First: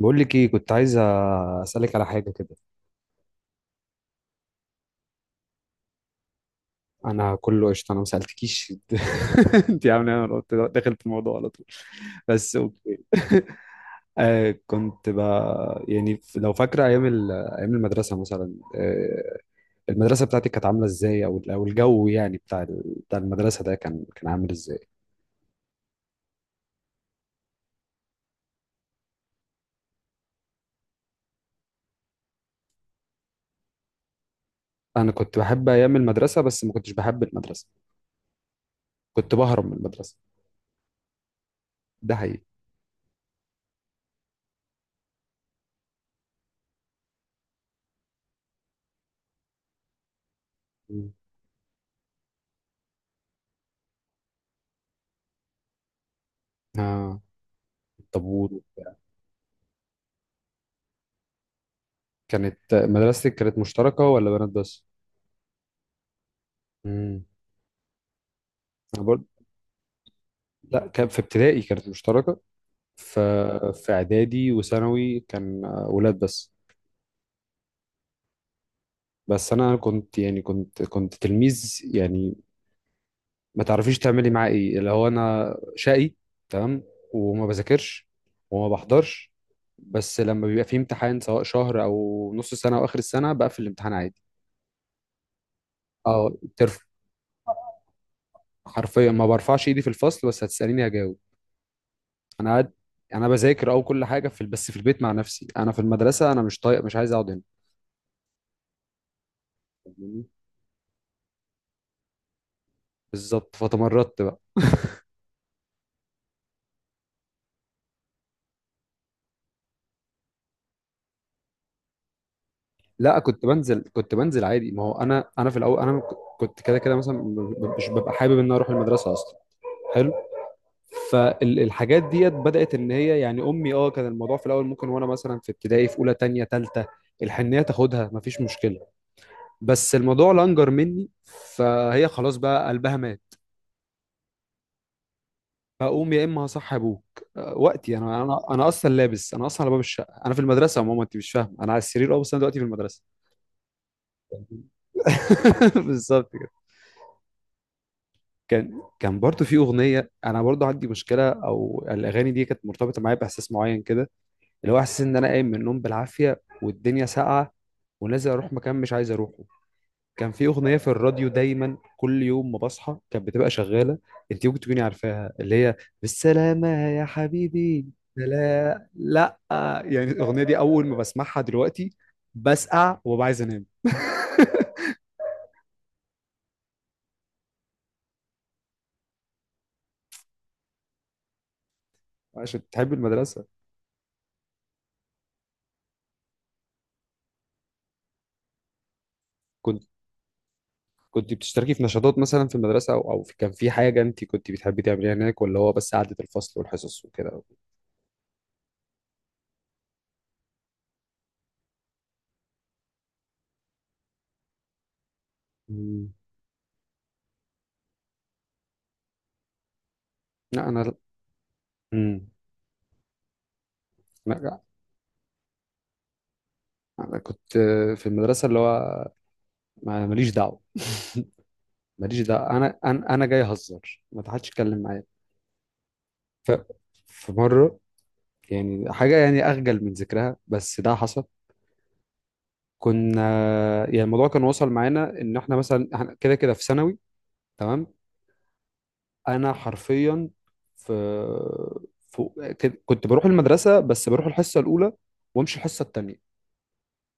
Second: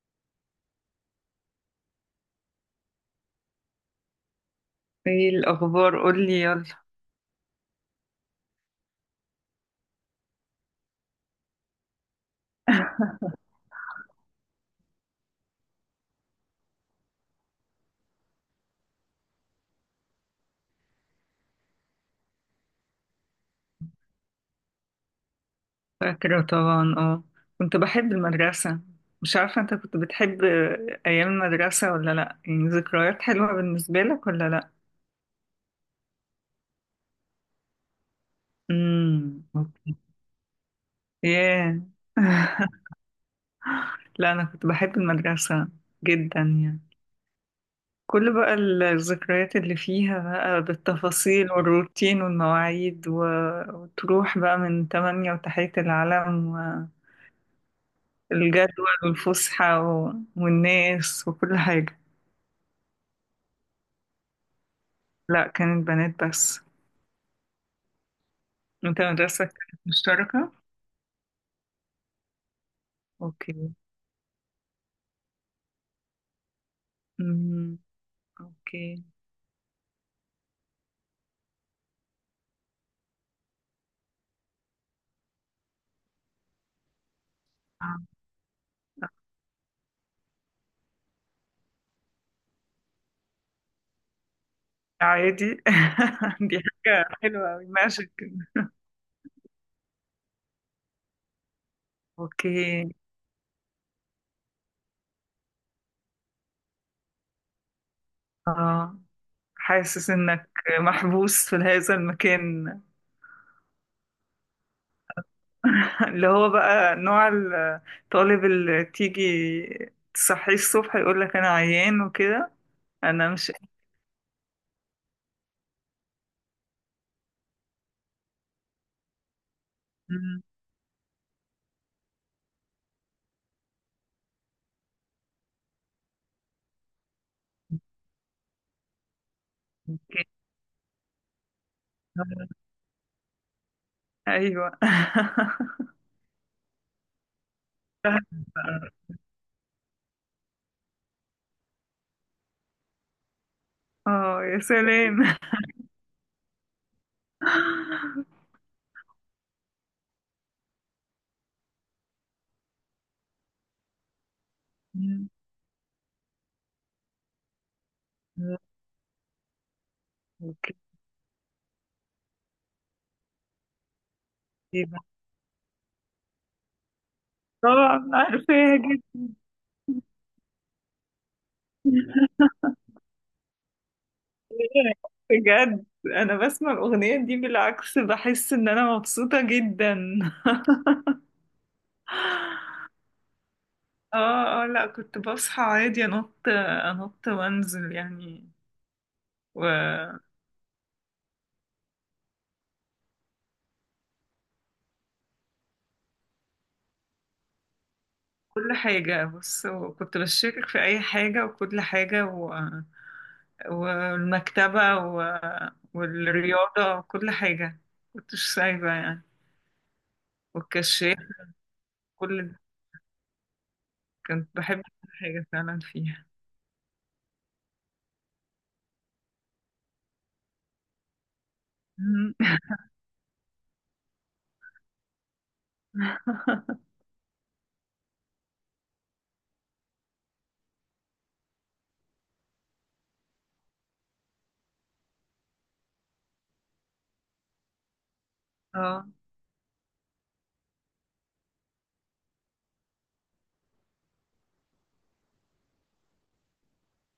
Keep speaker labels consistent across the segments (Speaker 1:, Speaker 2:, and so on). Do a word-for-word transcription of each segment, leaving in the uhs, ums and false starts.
Speaker 1: بقول لك ايه، كنت عايز اسالك على حاجه كده.
Speaker 2: ايه الاخبار؟ قولي يلا.
Speaker 1: انا كله قشطه، انا ما سالتكيش. انت عامله ايه؟ انا قلت داخل في الموضوع على طول، بس اوكي. آه، كنت ب... يعني لو فاكره ايام ال... ايام المدرسه مثلا، آه، المدرسه بتاعتك كانت عامله ازاي، او او الجو يعني بتاع ال... بتاع المدرسه ده كان كان عامل ازاي؟
Speaker 2: فاكره طبعا، اه. كنت بحب المدرسه. مش عارفه انت كنت بتحب ايام المدرسه ولا لا؟ يعني ذكريات حلوه بالنسبه لك ولا لا؟
Speaker 1: انا كنت بحب ايام المدرسه بس ما كنتش بحب المدرسه. كنت
Speaker 2: امم
Speaker 1: بهرب من
Speaker 2: اوكي.
Speaker 1: المدرسه،
Speaker 2: ياه.
Speaker 1: ده حقيقي.
Speaker 2: لا، انا كنت بحب المدرسه جدا يعني. كل بقى الذكريات اللي فيها بقى،
Speaker 1: مم.
Speaker 2: بالتفاصيل والروتين والمواعيد و... وتروح بقى من تمانية وتحية العلم و...
Speaker 1: اه، الطابور
Speaker 2: الجدول
Speaker 1: وبتاع.
Speaker 2: والفسحة و... والناس وكل حاجة.
Speaker 1: كانت مدرستك كانت مشتركه ولا بنات بس؟
Speaker 2: لا، كانت بنات بس.
Speaker 1: امم،
Speaker 2: انت
Speaker 1: انا برضه.
Speaker 2: مدرستك كانت مشتركة؟
Speaker 1: لا، كان في ابتدائي كانت مشتركه، ف...
Speaker 2: اوكي.
Speaker 1: في اعدادي وثانوي كان آه، ولاد بس.
Speaker 2: امم اوكي.
Speaker 1: بس انا كنت يعني كنت كنت تلميذ يعني ما تعرفيش تعملي معاه ايه، اللي هو انا شقي، تمام، وما بذاكرش
Speaker 2: آه.
Speaker 1: وما بحضرش، بس لما بيبقى في امتحان سواء شهر او نص سنه او اخر السنه بقفل الامتحان عادي.
Speaker 2: عادي.
Speaker 1: اه،
Speaker 2: دي
Speaker 1: الترف.
Speaker 2: حاجة حلوة أوي، ماشي كده.
Speaker 1: حرفيا ما برفعش ايدي في الفصل، بس هتساليني هجاوب. انا قاعد،
Speaker 2: اوكي.
Speaker 1: انا بذاكر او كل حاجه في ال- بس في البيت مع نفسي. انا في المدرسه انا مش طايق، مش عايز اقعد هنا.
Speaker 2: اه، حاسس
Speaker 1: فاهمني؟
Speaker 2: انك محبوس في هذا المكان.
Speaker 1: بالظبط، فتمردت بقى.
Speaker 2: اللي هو بقى نوع الطالب اللي تيجي تصحيه الصبح يقول لك انا عيان وكده.
Speaker 1: لا،
Speaker 2: انا
Speaker 1: كنت
Speaker 2: مش.
Speaker 1: بنزل، كنت بنزل عادي، ما هو انا انا في الاول انا م- كنت كده كده مثلا م- مش ببقى حابب ان أنا اروح المدرسه اصلا. حلو.
Speaker 2: مم.
Speaker 1: فالحاجات ديت بدات ان هي، يعني امي، اه، كان الموضوع في الاول ممكن، وانا مثلا في ابتدائي في اولى تانية تالتة الحنيه تاخدها، مفيش مشكله. بس
Speaker 2: اوكي.
Speaker 1: الموضوع لانجر مني، فهي خلاص بقى قلبها مات.
Speaker 2: ايوه.
Speaker 1: هقوم يا اما هصحي ابوك. أه، وقتي انا انا انا اصلا لابس، انا اصلا على باب الشقه، انا في المدرسه يا ماما، انت مش فاهمه، انا على السرير اه، بس انا دلوقتي في المدرسه.
Speaker 2: اه يا سلام.
Speaker 1: بالظبط كده. كان كان برضو في اغنيه، انا برضو عندي مشكله، او الاغاني دي كانت مرتبطه معايا باحساس معين كده، اللي هو احساس ان انا قايم من النوم بالعافيه والدنيا ساقعه، ونازل اروح مكان مش عايز اروحه. كان في
Speaker 2: اوكي،
Speaker 1: اغنيه في الراديو دايما كل يوم ما بصحى كانت بتبقى شغاله. انت ممكن تكوني
Speaker 2: بس.
Speaker 1: عارفاها، اللي هي بالسلامه يا حبيبي.
Speaker 2: طبعا عارفاها
Speaker 1: لا
Speaker 2: جدا.
Speaker 1: لا، يعني الاغنيه دي اول ما بسمعها دلوقتي بسقع وببقى عايز انام.
Speaker 2: بجد، انا بسمع الاغنيه دي بالعكس بحس ان انا مبسوطه جدا.
Speaker 1: عشان تحب المدرسه.
Speaker 2: اه اه، لا، كنت بصحى عادي، انط انط وانزل يعني. وكل
Speaker 1: كنت كنت بتشتركي في نشاطات مثلا في المدرسه او او في- كان في حاجه انت كنت بتحبي تعمليها هناك، ولا هو بس قعده الفصل والحصص وكده؟
Speaker 2: حاجه. بص، وكنت بشارك في اي حاجه وكل حاجه و... والمكتبه و...
Speaker 1: مم.
Speaker 2: والرياضه وكل حاجه، كنتش سايبه يعني.
Speaker 1: لا انا.
Speaker 2: والكشاف.
Speaker 1: مم.
Speaker 2: كل
Speaker 1: لا
Speaker 2: كنت
Speaker 1: لا.
Speaker 2: بحب كل حاجة فعلا فيها.
Speaker 1: انا كنت في المدرسه، اللي هو ما- ماليش دعوه، ماليش
Speaker 2: مم.
Speaker 1: دعوه، انا انا انا جاي اهزر، ما حدش يتكلم معايا. ف في مره، يعني حاجه يعني اخجل من ذكرها بس ده حصل. كنا يعني الموضوع كان وصل معانا ان احنا مثلا احنا كده كده في ثانوي، تمام.
Speaker 2: اه.
Speaker 1: انا حرفيا في, في كد- كنت بروح المدرسه بس بروح الحصه الاولى، وامشي الحصه الثانيه.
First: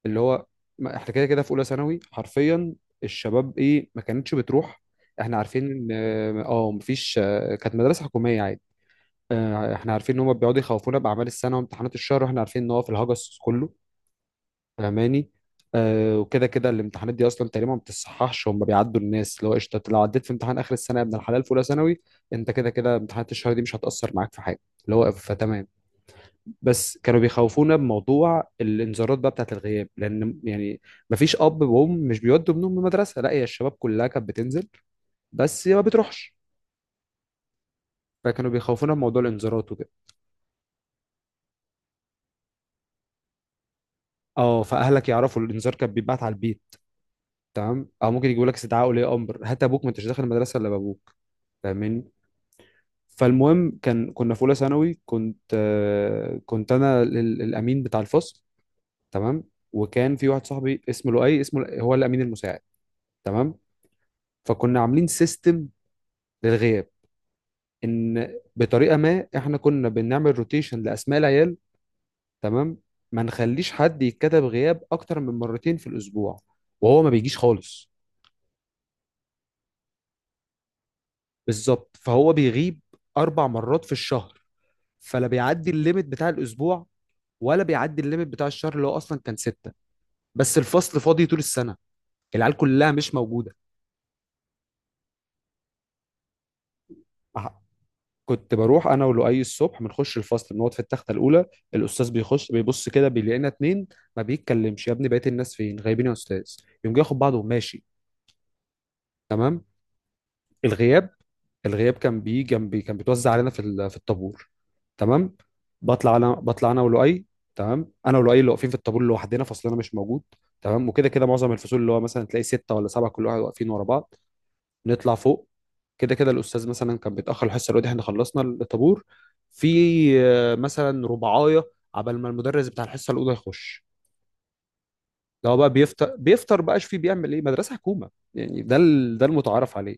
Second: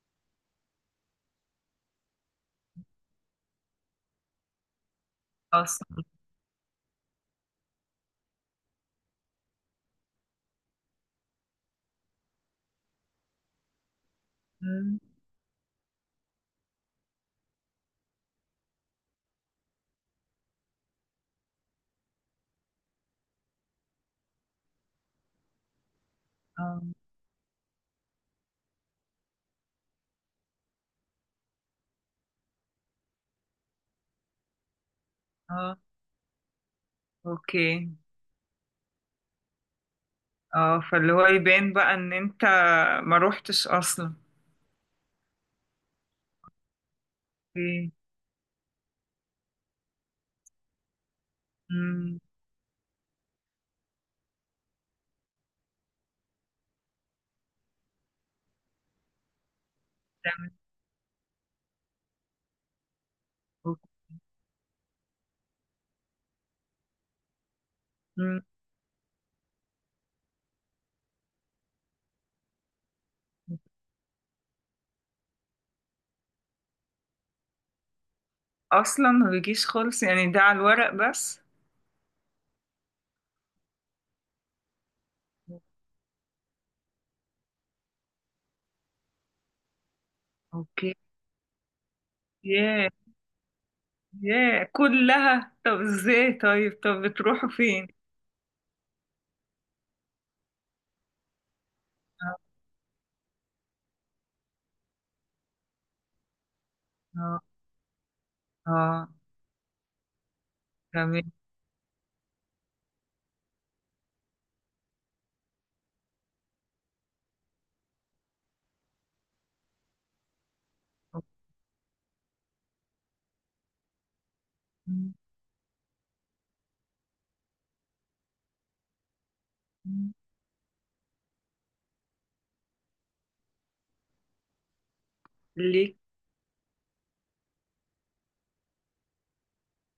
Speaker 1: اللي هو ما- احنا كده كده في اولى ثانوي حرفيا. الشباب ايه ما كانتش بتروح؟ احنا عارفين ان
Speaker 2: اصلا.
Speaker 1: اه مفيش. كانت مدرسه حكوميه عادي. آه، احنا عارفين ان هم بيقعدوا يخوفونا باعمال السنه وامتحانات الشهر، واحنا عارفين ان هو في الهجس كله.
Speaker 2: مم.
Speaker 1: فاهماني. آه، وكده كده الامتحانات دي اصلا تقريبا ما بتصححش، هم بيعدوا الناس. اللي هو قشطه لو عديت في امتحان اخر السنه يا ابن الحلال في اولى ثانوي، انت كده كده امتحانات الشهر دي مش هتاثر معاك في حاجه، اللي هو فتمام.
Speaker 2: اه
Speaker 1: بس كانوا بيخوفونا بموضوع الانذارات بقى بتاعت الغياب، لان يعني ما فيش اب وام مش بيودوا ابنهم المدرسه، لا هي الشباب كلها كانت بتنزل بس
Speaker 2: اه.
Speaker 1: ما بتروحش.
Speaker 2: اوكي.
Speaker 1: فكانوا بيخوفونا بموضوع الانذارات وكده.
Speaker 2: اه، فاللي هو يبان بقى ان انت ما روحتش اصلا.
Speaker 1: اه، فاهلك يعرفوا، الانذار كان بيتبعت على البيت، تمام،
Speaker 2: اوكي.
Speaker 1: او ممكن يجيبوا لك استدعاء ولي امر، هات ابوك، ما انتش داخل المدرسه الا بابوك. فاهمني.
Speaker 2: مم.
Speaker 1: فالمهم كان كنا في اولى ثانوي، كنت آه، كنت انا ال- ال- الامين بتاع الفصل، تمام. وكان في واحد صاحبي اسمه لؤي، اسمه لؤي- هو الامين المساعد، تمام.
Speaker 2: أوك-
Speaker 1: فكنا عاملين سيستم للغياب ان
Speaker 2: مم.
Speaker 1: بطريقه ما احنا كنا بنعمل روتيشن لاسماء العيال، تمام، ما نخليش حد يتكتب غياب اكتر من مرتين في الاسبوع وهو ما بيجيش خالص.
Speaker 2: اصلا ما بيجيش خالص يعني، ده على الورق بس.
Speaker 1: بالظبط، فهو بيغيب اربع مرات في الشهر، فلا بيعدي الليميت بتاع الاسبوع ولا بيعدي الليميت بتاع الشهر اللي هو اصلا كان ستة. بس
Speaker 2: اوكي.
Speaker 1: الفصل فاضي طول السنه، العيال
Speaker 2: ياه.
Speaker 1: كلها مش موجوده.
Speaker 2: ياه، كلها؟ طب ازاي؟ طيب طب بتروحوا
Speaker 1: أح-
Speaker 2: فين؟
Speaker 1: كنت بروح انا ولؤي الصبح، بنخش الفصل بنقعد في التخته الاولى، الاستاذ
Speaker 2: اه
Speaker 1: بيخش بيبص كده بيلاقينا اتنين. ما بيتكلمش. يا ابني بقيه الناس فين؟ غايبين يا استاذ. يقوم جاي ياخد بعضه
Speaker 2: اه،
Speaker 1: وماشي،
Speaker 2: آه،
Speaker 1: تمام. الغياب،
Speaker 2: تمام.
Speaker 1: الغياب كان بيجي جنبي، كان بيتوزع علينا في ال- في الطابور، تمام. بطلع انا بطلع انا ولؤي، تمام، انا ولؤي اللي واقفين في الطابور لوحدنا، فصلنا مش موجود. تمام، وكده كده
Speaker 2: أوكي.
Speaker 1: معظم الفصول اللي هو مثلا تلاقي ستة ولا سبعة، كل واحد واقفين ورا بعض. نطلع فوق. كده كده الاستاذ مثلا كان بيتاخر الحصه الأولى، احنا خلصنا الطابور في آه، مثلا ربعايه عبال ما المدرس بتاع الحصه الاولى يخش. لو بقى
Speaker 2: ليه؟
Speaker 1: بيفطر بيفطر بقى، شوف بيعمل ايه، مدرسه حكومه يعني، ده ال- ده المتعارف عليه.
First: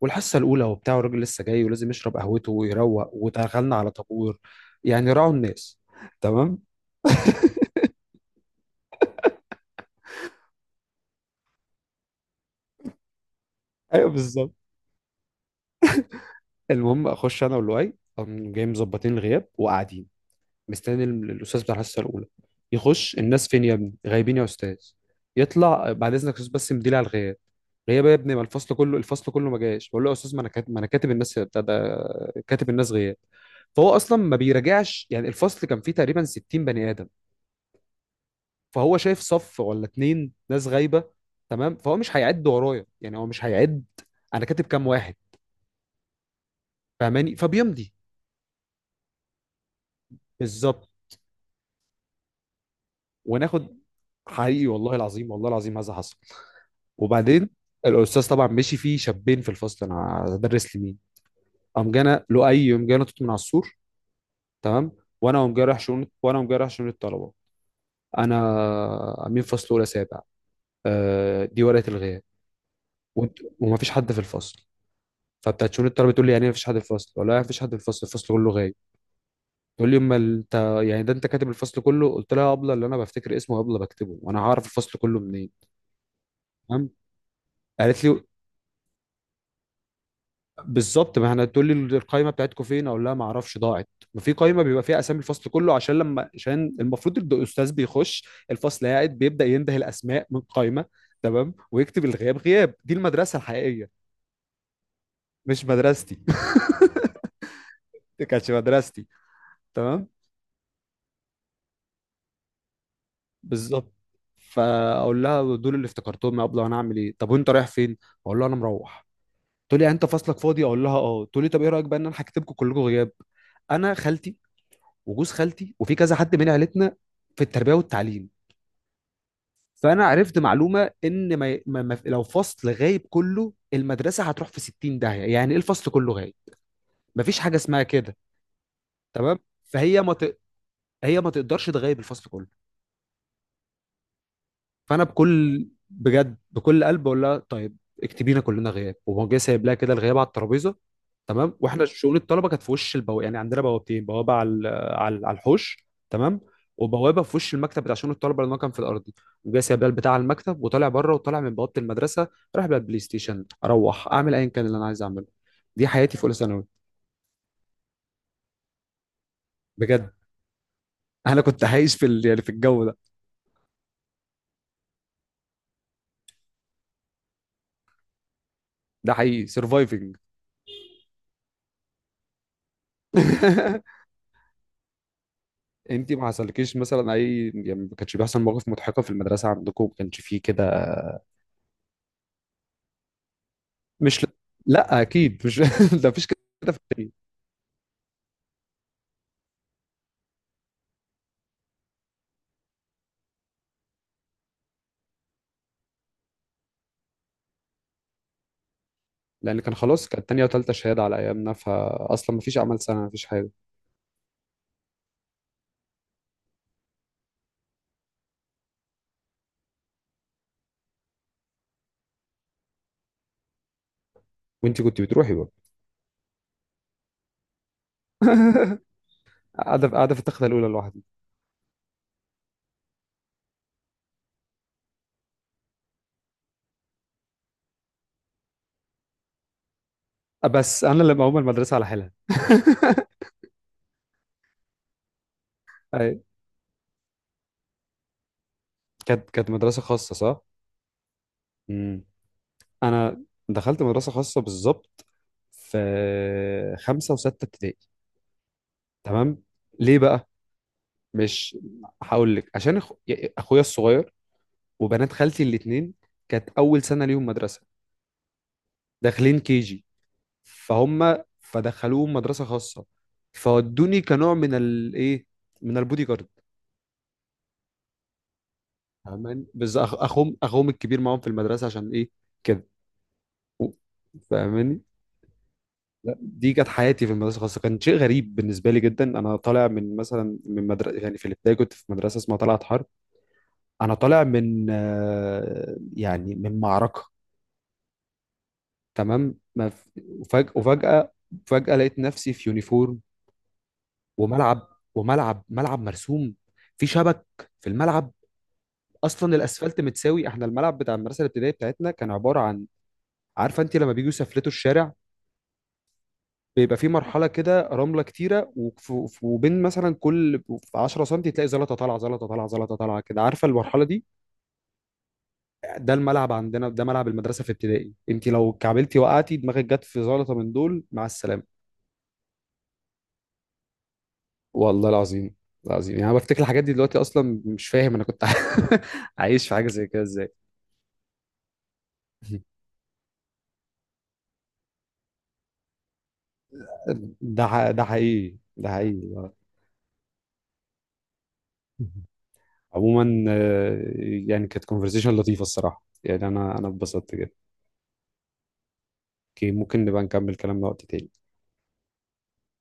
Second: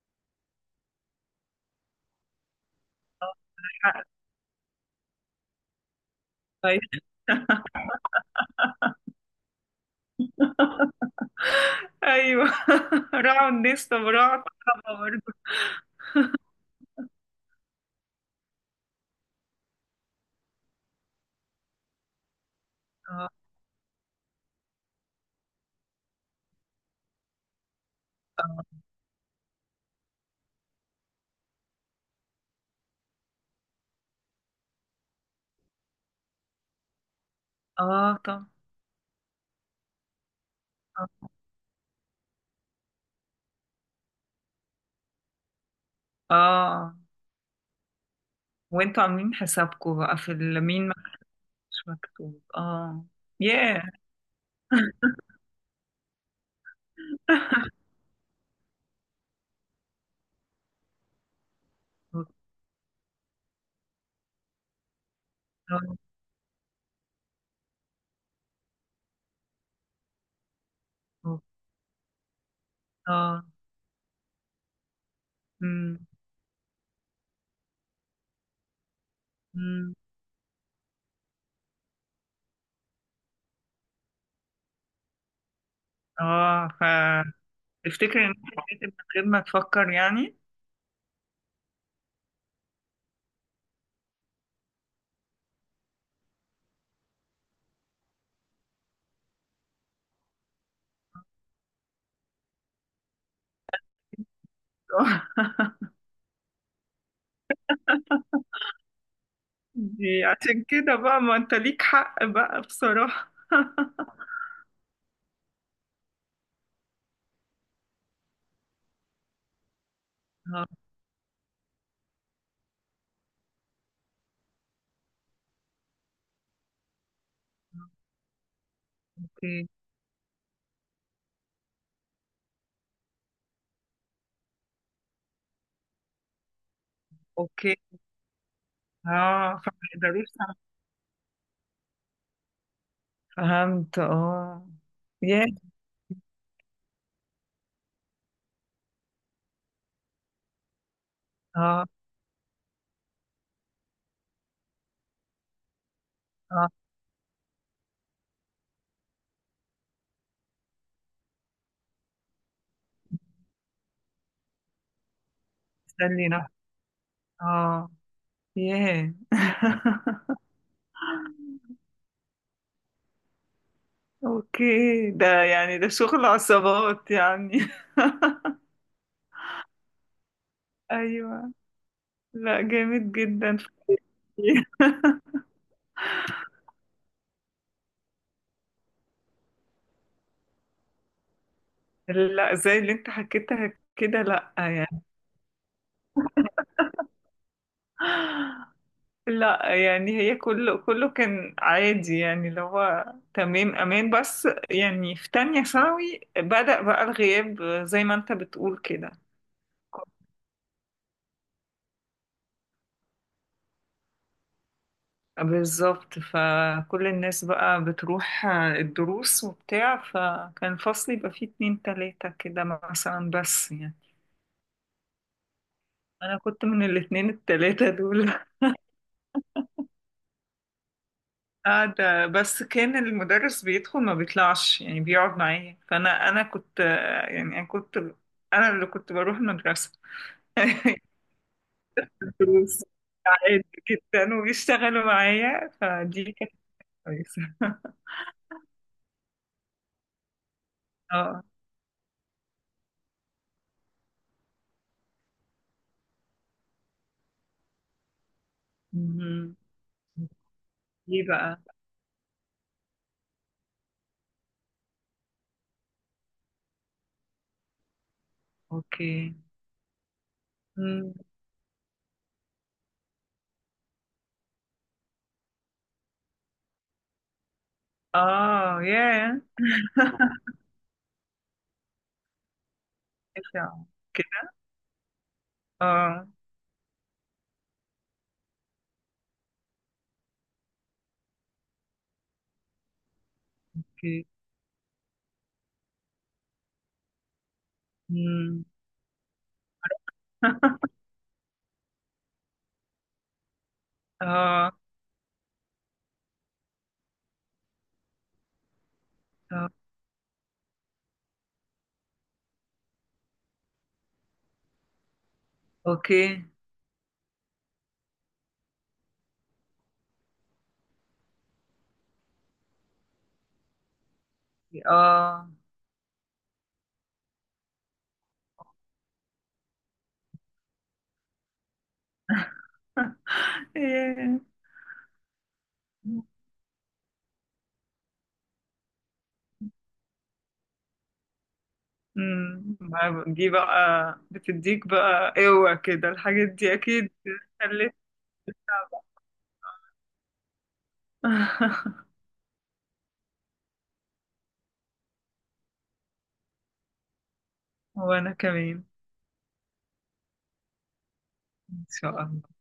Speaker 1: والحصه الاولى وبتاع، والراجل لسه جاي ولازم يشرب قهوته ويروق ودخلنا على طابور، يعني راعوا الناس، تمام.
Speaker 2: طيب. ايوه. راعوا الناس؟ طب
Speaker 1: ايوه
Speaker 2: راعوا
Speaker 1: بالظبط.
Speaker 2: الكهرباء برضه.
Speaker 1: المهم اخش انا واللؤي، قام جاي مظبطين الغياب وقاعدين مستني ال- الاستاذ بتاع الحصه الاولى يخش.
Speaker 2: اه.
Speaker 1: الناس فين يا ابني؟ غايبين يا استاذ. يطلع بعد اذنك يا استاذ بس مديلي على الغياب. غياب يا ابني، ما الفصل كله، الفصل كله ما جاش. بقول له يا استاذ ما انا كاتب، ما انا كاتب الناس بتاع ده، كاتب الناس غياب. فهو اصلا ما بيراجعش، يعني الفصل كان فيه تقريبا ستين بني ادم،
Speaker 2: آه، طب.
Speaker 1: فهو شايف صف ولا اتنين ناس غايبه،
Speaker 2: اه.
Speaker 1: تمام. فهو مش هيعد ورايا، يعني هو مش هيعد انا كاتب كام واحد.
Speaker 2: آه.
Speaker 1: فاهماني، فبيمضي.
Speaker 2: وانتوا عاملين حسابكم بقى في ال-
Speaker 1: بالظبط،
Speaker 2: مين ما مش مكتوب، اه.
Speaker 1: وناخد.
Speaker 2: ياه.
Speaker 1: حقيقي، والله العظيم، والله العظيم، هذا حصل. وبعدين الاستاذ طبعا مشي، فيه شابين في الفصل، انا هدرس لمين؟ قام جانا لؤي، قام جانا توت من على السور، تمام. وانا قوم جاي رايح
Speaker 2: اه
Speaker 1: شؤون، وانا قوم جاي رايح شؤون الطلبه. انا امين فصل اولى سابع، آه، دي ورقه الغياب. وانت
Speaker 2: اه.
Speaker 1: وما فيش حد في الفصل؟ فبتاعت شؤون
Speaker 2: أمم،
Speaker 1: الطلبه تقول لي يعني ايه ما فيش حد في الفصل، ولا ما فيش حد في الفصل، الفصل كله غايب؟ تقول
Speaker 2: أمم.
Speaker 1: لي امال انت، يعني ده انت كاتب الفصل كله؟ قلت لها ابله، اللي انا بفتكر اسمه ابله بكتبه وانا هعرف الفصل كله منين، تمام.
Speaker 2: اه،
Speaker 1: قالت
Speaker 2: فتفتكر
Speaker 1: لي،
Speaker 2: ان إنت حسيت من غير ما تفكر يعني.
Speaker 1: بالظبط ما احنا، تقول لي القايمه بتاعتكم فين؟ اقول لها ما اعرفش، ضاعت. ما في قايمه بيبقى فيها اسامي الفصل كله، عشان لما، عشان المفروض إن الاستاذ بيخش الفصل قاعد بيبدا ينده الاسماء من قايمه، تمام، ويكتب الغياب. غياب دي المدرسه الحقيقيه، مش مدرستي. دي كانتش مدرستي، تمام.
Speaker 2: دي عشان كده بقى، ما انت ليك حق بقى بصراحة.
Speaker 1: بالظبط. فاقول لها دول اللي افتكرتهم يا ابله، انا اعمل ايه؟ طب وانت رايح فين؟ اقول لها انا مروح. تقول لي انت فصلك فاضي؟
Speaker 2: آه.
Speaker 1: اقول لها اه. تقول لي طب ايه رايك بقى ان انا هكتبكم كلكم غياب؟ انا خالتي وجوز خالتي وفي كذا حد من عيلتنا في التربيه والتعليم،
Speaker 2: اوكي.
Speaker 1: فانا عرفت معلومه ان ما ما ما- لو فصل غايب كله المدرسه هتروح في ستين داهيه، يعني ايه الفصل كله غايب؟ مفيش حاجه
Speaker 2: اوكي.
Speaker 1: اسمها كده، تمام.
Speaker 2: اه، فما
Speaker 1: فهي ما
Speaker 2: يقدروش.
Speaker 1: ت... هي ما تقدرش تغيب الفصل كله.
Speaker 2: فهمت، اه.
Speaker 1: فانا
Speaker 2: يا
Speaker 1: بكل، بجد بكل قلب بقول لها طيب، اكتبينا كلنا غياب. وهو جاي سايب لها كده الغياب على الترابيزه، تمام. واحنا
Speaker 2: اه
Speaker 1: شؤون الطلبه كانت في وش البوابه، يعني عندنا بوابتين، بوابه على ال- على على الحوش تمام،
Speaker 2: اه.
Speaker 1: وبوابه في وش المكتب بتاع شؤون الطلبه لان هو كان في الارضي. وجاي سايب لها البتاع على المكتب وطالع بره، وطالع من بوابه المدرسه رايح بقى البلاي ستيشن، اروح اعمل ايا كان اللي انا عايز اعمله. دي حياتي في
Speaker 2: تسلي
Speaker 1: اولى
Speaker 2: نفسك.
Speaker 1: ثانوي.
Speaker 2: اه. ياه.
Speaker 1: بجد انا كنت عايش في ال- يعني في الجو ده.
Speaker 2: اوكي، ده يعني ده شغل عصابات يعني.
Speaker 1: ده حقيقي سرفايفنج.
Speaker 2: ايوه. لا، جامد جدا.
Speaker 1: انت ما حصلكيش مثلا اي، يعني ما كانش بيحصل مواقف مضحكه في المدرسه عندكم؟ ما كانش فيه كده؟
Speaker 2: لا، زي اللي انت حكيتها كده،
Speaker 1: مش،
Speaker 2: لا
Speaker 1: لا
Speaker 2: يعني.
Speaker 1: اكيد مش ده مفيش كده في التانية.
Speaker 2: لا يعني، هي كله كله كان عادي يعني، اللي هو تمام، امان. بس يعني في تانية ثانوي بدأ بقى الغياب زي ما انت بتقول كده.
Speaker 1: لان كان خلاص كانت تانية وتالتة شهاده على ايامنا، فاصلا مفيش اعمال سنه مفيش حاجه.
Speaker 2: بالظبط، فكل الناس بقى بتروح، آه، الدروس وبتاع، فكان فصلي يبقى فيه اتنين تلاتة كده مثلا، بس يعني.
Speaker 1: وانت كنت بتروحي برضه؟
Speaker 2: أنا كنت من الاتنين التلاتة دول.
Speaker 1: قاعده، قاعده في التخته الاولى لوحدي.
Speaker 2: قاعدة، بس كان المدرس بيدخل ما بيطلعش يعني، بيقعد معايا. فأنا أنا كنت، آه، يعني أنا كنت أنا اللي كنت بروح المدرسة.
Speaker 1: بس انا اللي مقوم المدرسه على حيلها.
Speaker 2: دروس عادي جدا، وبيشتغلوا معايا،
Speaker 1: أي.
Speaker 2: فدي كانت كويسة.
Speaker 1: كانت كانت مدرسه خاصه صح؟
Speaker 2: اه.
Speaker 1: امم. انا دخلت مدرسه خاصه بالظبط في خمسه وسته ابتدائي، تمام.
Speaker 2: مهم.
Speaker 1: ليه بقى؟
Speaker 2: دي
Speaker 1: مش
Speaker 2: بقى.
Speaker 1: هقول لك. عشان أخ... اخويا الصغير وبنات خالتي الاثنين كانت اول سنه ليهم مدرسه،
Speaker 2: اوكي.
Speaker 1: داخلين كي جي، فهم فدخلوهم مدرسه خاصه، فودوني كنوع من الايه، من البودي جارد.
Speaker 2: اه. ياه.
Speaker 1: فاهماني، بس أخ... اخوهم اخوهم الكبير معاهم في المدرسه عشان ايه، كده. و-
Speaker 2: إشعة. كده.
Speaker 1: فاهماني. لا،
Speaker 2: اه.
Speaker 1: دي كانت حياتي في المدرسه الخاصه. كان شيء غريب بالنسبه لي جدا. انا طالع من مثلا من مدرسه يعني، في الابتدائي كنت في مدرسه اسمها طلعت حرب. انا طالع
Speaker 2: اوكي.
Speaker 1: من آه، يعني من معركه،
Speaker 2: مم.
Speaker 1: تمام. ما ف... وفجأة وفجأة فجأة لقيت نفسي في يونيفورم، وملعب،
Speaker 2: اه.
Speaker 1: وملعب ملعب مرسوم، في شبك في الملعب، اصلا
Speaker 2: آه.
Speaker 1: الاسفلت متساوي. احنا الملعب بتاع المدرسه الابتدائيه بتاعتنا كان عباره عن، عارفه انت لما بيجوا يسفلتوا الشارع
Speaker 2: اوكي.
Speaker 1: بيبقى في مرحله كده رمله كتيره، وف- وف- وبين مثلا كل في عشرة سم تلاقي زلطه طالعه، زلطه طالعه، زلطه طالعه، كده عارفه المرحله دي؟
Speaker 2: اه.
Speaker 1: ده الملعب عندنا، ده ملعب المدرسه في ابتدائي. انت لو كعبلتي وقعتي دماغك جت في زلطه من دول، مع السلامه.
Speaker 2: ياه.
Speaker 1: والله العظيم، العظيم، يعني انا بفتكر الحاجات دي دلوقتي اصلا مش فاهم انا كنت عايش في حاجه زي كده ازاي.
Speaker 2: مم. ما دي بقى بتديك بقى قوة كده، الحاجات دي اكيد
Speaker 1: ده ح- ده
Speaker 2: خلت.
Speaker 1: حقيقي، ده حقيقي، آه. عموما آه، يعني كانت كونفرزيشن لطيفه الصراحه، يعني انا انا اتبسطت جدا.
Speaker 2: وانا كمان.
Speaker 1: اوكي، ممكن نبقى نكمل كلامنا وقت تاني.
Speaker 2: ان شاء الله.